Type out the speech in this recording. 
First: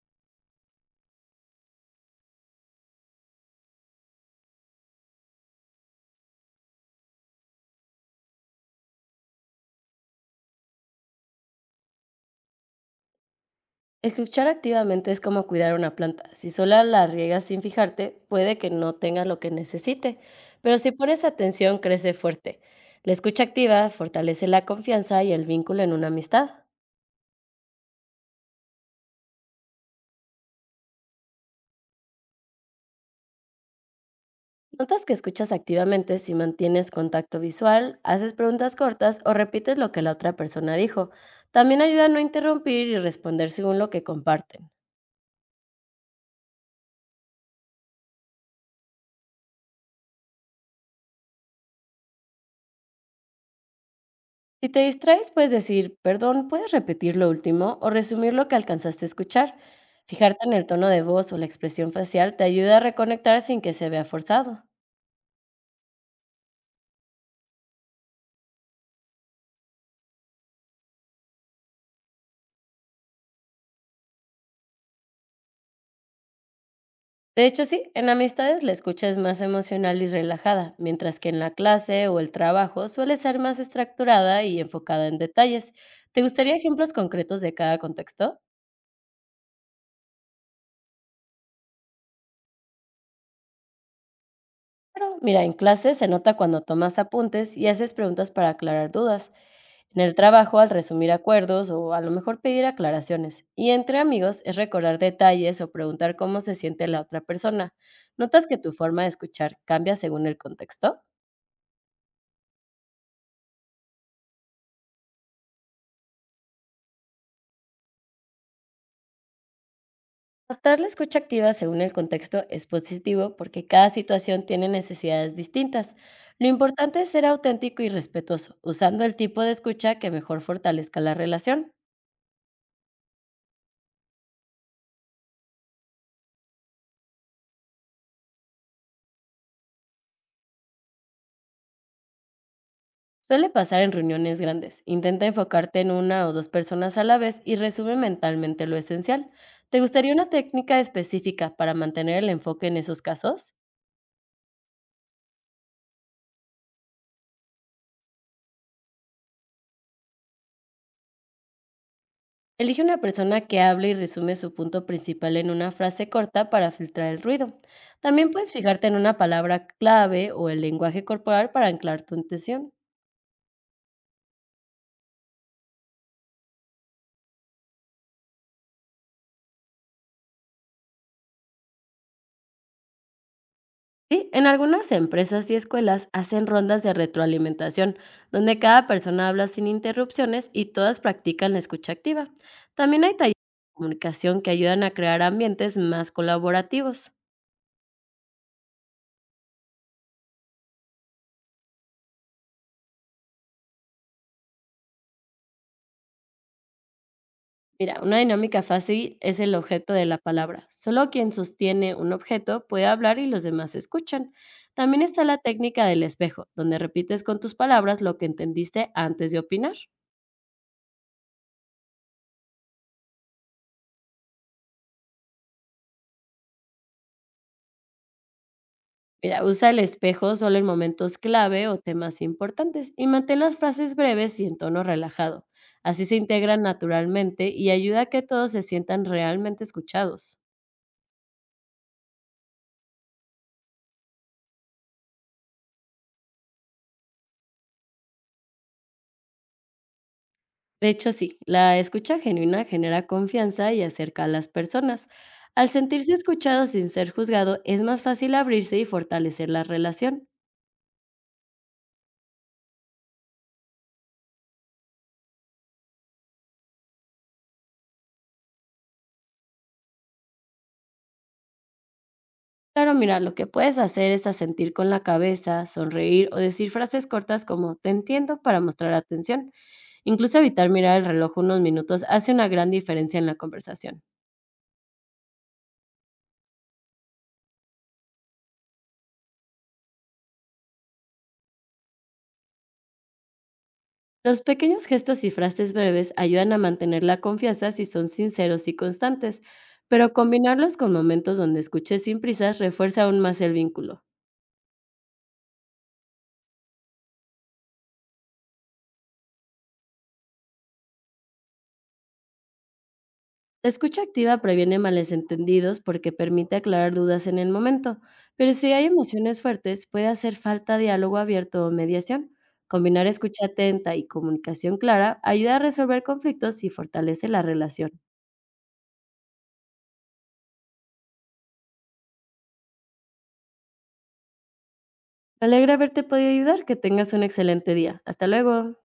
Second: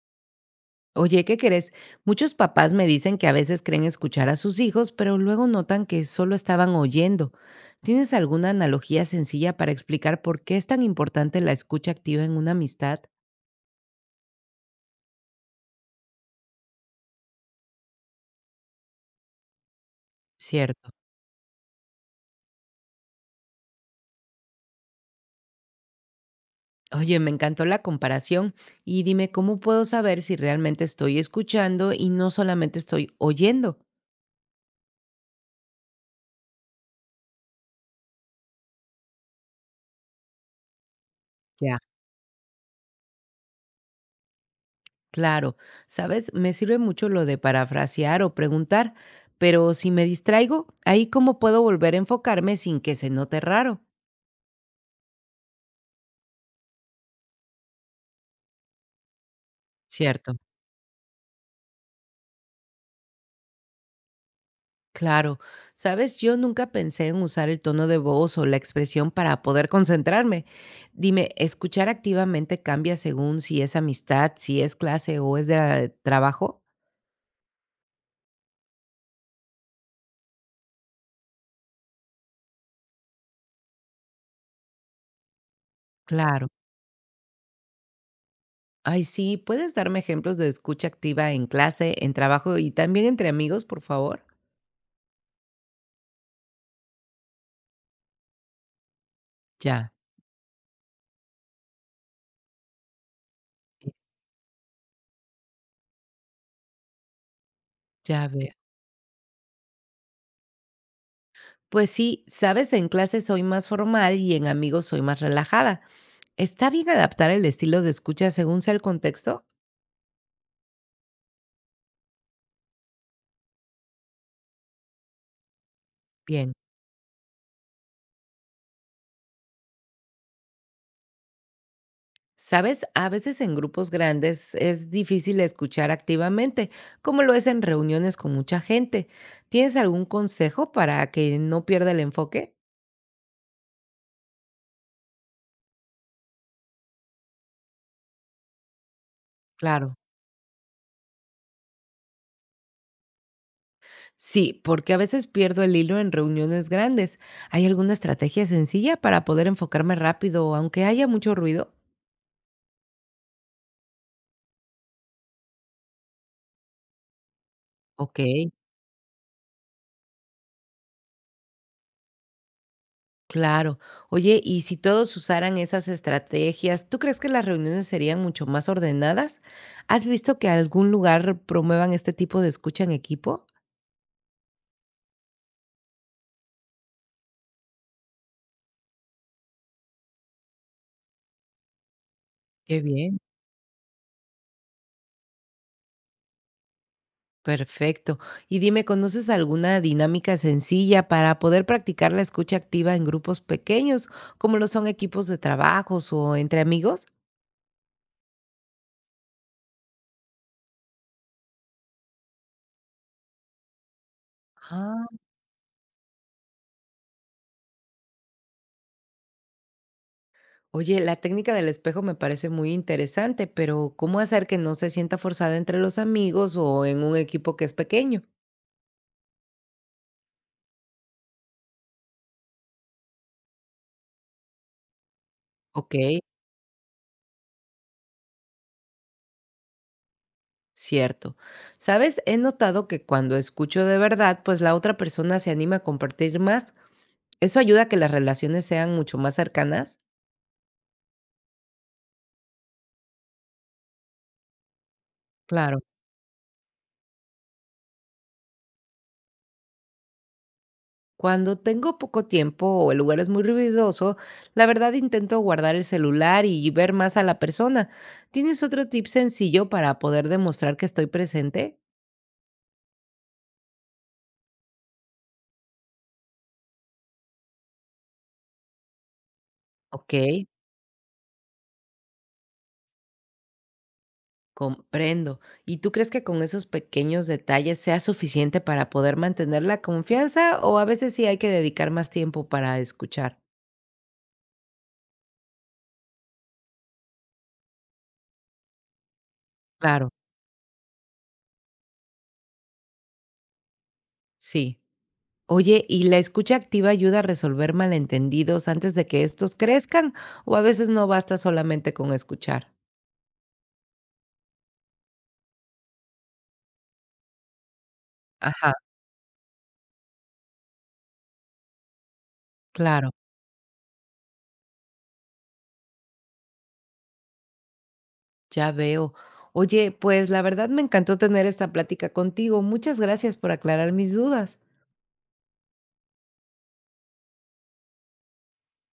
Oye, ¿qué crees? Muchos papás me dicen que a veces creen escuchar a sus hijos, pero luego notan que solo estaban oyendo. ¿Tienes alguna analogía sencilla para explicar por qué es tan importante la escucha activa en una amistad? Escuchar activamente es como cuidar una planta. Si sola la riegas sin fijarte, puede que no tenga lo que necesite, pero Cierto. si pones atención, crece fuerte. La escucha activa fortalece la confianza y el vínculo en una amistad. Oye, me encantó la comparación y dime cómo puedo saber si realmente estoy escuchando y no solamente estoy oyendo. Notas que escuchas activamente si mantienes contacto visual, haces preguntas cortas o repites lo que la otra persona dijo. Ya. También ayuda a no interrumpir y responder según lo que comparten. Claro, sabes, me sirve mucho lo de parafrasear o preguntar, pero si me distraigo, ahí cómo puedo volver a enfocarme sin que se note raro. Si te distraes, puedes decir, perdón, ¿puedes repetir lo último? O resumir lo que alcanzaste a escuchar. Cierto, Fijarte en el tono de voz o la expresión facial te ayuda a reconectar sin que se vea forzado. claro. Sabes, yo nunca pensé en usar el tono de voz o la expresión para poder concentrarme. Dime, ¿escuchar activamente cambia según si es amistad, si es clase o es de trabajo? De hecho, sí, en amistades la escucha es más emocional y relajada, mientras que en la clase o el trabajo suele ser más estructurada y enfocada en detalles. ¿Te Claro. gustaría ejemplos concretos de cada contexto? Ay, sí, ¿puedes darme ejemplos de escucha activa en clase, en trabajo y también entre amigos, por favor? Claro, mira, en clase se nota cuando tomas apuntes y haces preguntas para aclarar dudas. Ya, En el trabajo, al resumir acuerdos o a lo mejor pedir aclaraciones. Y entre amigos es recordar detalles o preguntar cómo se siente la otra persona. ya ¿Notas veo. que tu forma de escuchar cambia según el contexto? Pues sí, sabes, en clase soy más formal y en amigos soy más relajada. ¿Está bien adaptar el estilo de escucha según sea el contexto? Adaptar la escucha activa según el contexto es positivo porque cada situación tiene necesidades distintas. Lo Bien. importante es ser auténtico y respetuoso, usando el tipo de escucha que mejor fortalezca la relación. Sabes, a veces en grupos grandes es difícil escuchar activamente, como lo es en reuniones con mucha gente. ¿Tienes algún consejo para que no pierda el enfoque? Suele pasar en reuniones grandes. Intenta enfocarte en una o dos personas a la vez y resume mentalmente lo esencial. ¿Te Claro. gustaría una técnica específica para mantener el enfoque en esos casos? Sí, porque a veces pierdo el hilo en reuniones grandes. ¿Hay alguna estrategia sencilla para poder enfocarme rápido, aunque haya mucho ruido? Elige una persona que hable y resume su punto principal en una frase corta para filtrar el ruido. Ok, También puedes fijarte en una palabra clave o el lenguaje corporal para anclar tu atención. claro. Oye, y si todos usaran esas estrategias, ¿tú crees que las reuniones serían mucho más ordenadas? ¿Has visto que algún lugar promuevan este tipo de escucha en equipo? Sí, en algunas empresas y escuelas hacen rondas de retroalimentación, donde cada persona habla sin interrupciones y todas practican la escucha activa. Qué También hay bien, talleres de comunicación que ayudan a crear ambientes más colaborativos. perfecto. Y dime, ¿conoces alguna dinámica sencilla para poder practicar la escucha activa en grupos pequeños, como lo son equipos de trabajos o entre amigos? Mira, una dinámica fácil es el objeto de la palabra. Solo quien sostiene un objeto puede hablar y los demás escuchan. También Ah, está la técnica del espejo, donde repites con tus palabras lo que entendiste antes de opinar. oye, la técnica del espejo me parece muy interesante, pero ¿cómo hacer que no se sienta forzada entre los amigos o en un equipo que es pequeño? Mira, usa el espejo solo en momentos clave o temas importantes y mantén las frases breves y en tono relajado. Ok, Así se integran naturalmente y ayuda a que todos se sientan realmente escuchados. cierto. Sabes, he notado que cuando escucho de verdad, pues la otra persona se anima a compartir más. ¿Eso ayuda a que las relaciones sean mucho más cercanas? De hecho, sí, la escucha genuina genera confianza y acerca a las personas. Al Claro. sentirse escuchado sin ser juzgado, es más fácil abrirse y fortalecer la relación. Cuando tengo poco tiempo o el lugar es muy ruidoso, la verdad intento guardar el celular y ver más a la persona. ¿Tienes otro tip sencillo para poder demostrar que estoy presente? Claro, mira, lo que puedes hacer es asentir con la cabeza, sonreír o decir frases cortas como te entiendo para mostrar atención. Ok, Incluso evitar mirar el reloj unos minutos hace una gran diferencia en la conversación. comprendo. ¿Y tú crees que con esos pequeños detalles sea suficiente para poder mantener la confianza o a veces sí hay que dedicar más tiempo para escuchar? Los pequeños gestos y frases breves ayudan a mantener la confianza si son sinceros y constantes, Claro, pero combinarlos con momentos donde escuches sin prisas refuerza aún más el vínculo. sí. Oye, ¿y la escucha activa ayuda a resolver malentendidos antes de que estos crezcan o a veces no basta solamente con escuchar? La escucha activa previene malentendidos porque permite aclarar dudas en el momento, pero Ajá. si hay emociones fuertes puede hacer falta diálogo abierto o mediación. Combinar Claro, escucha atenta y comunicación clara ayuda a resolver conflictos y fortalece la relación. ya veo. Oye, pues la verdad me encantó tener esta plática contigo. Muchas gracias por aclarar mis dudas. Me alegra haberte podido ayudar, que tengas un excelente día. Hasta luego.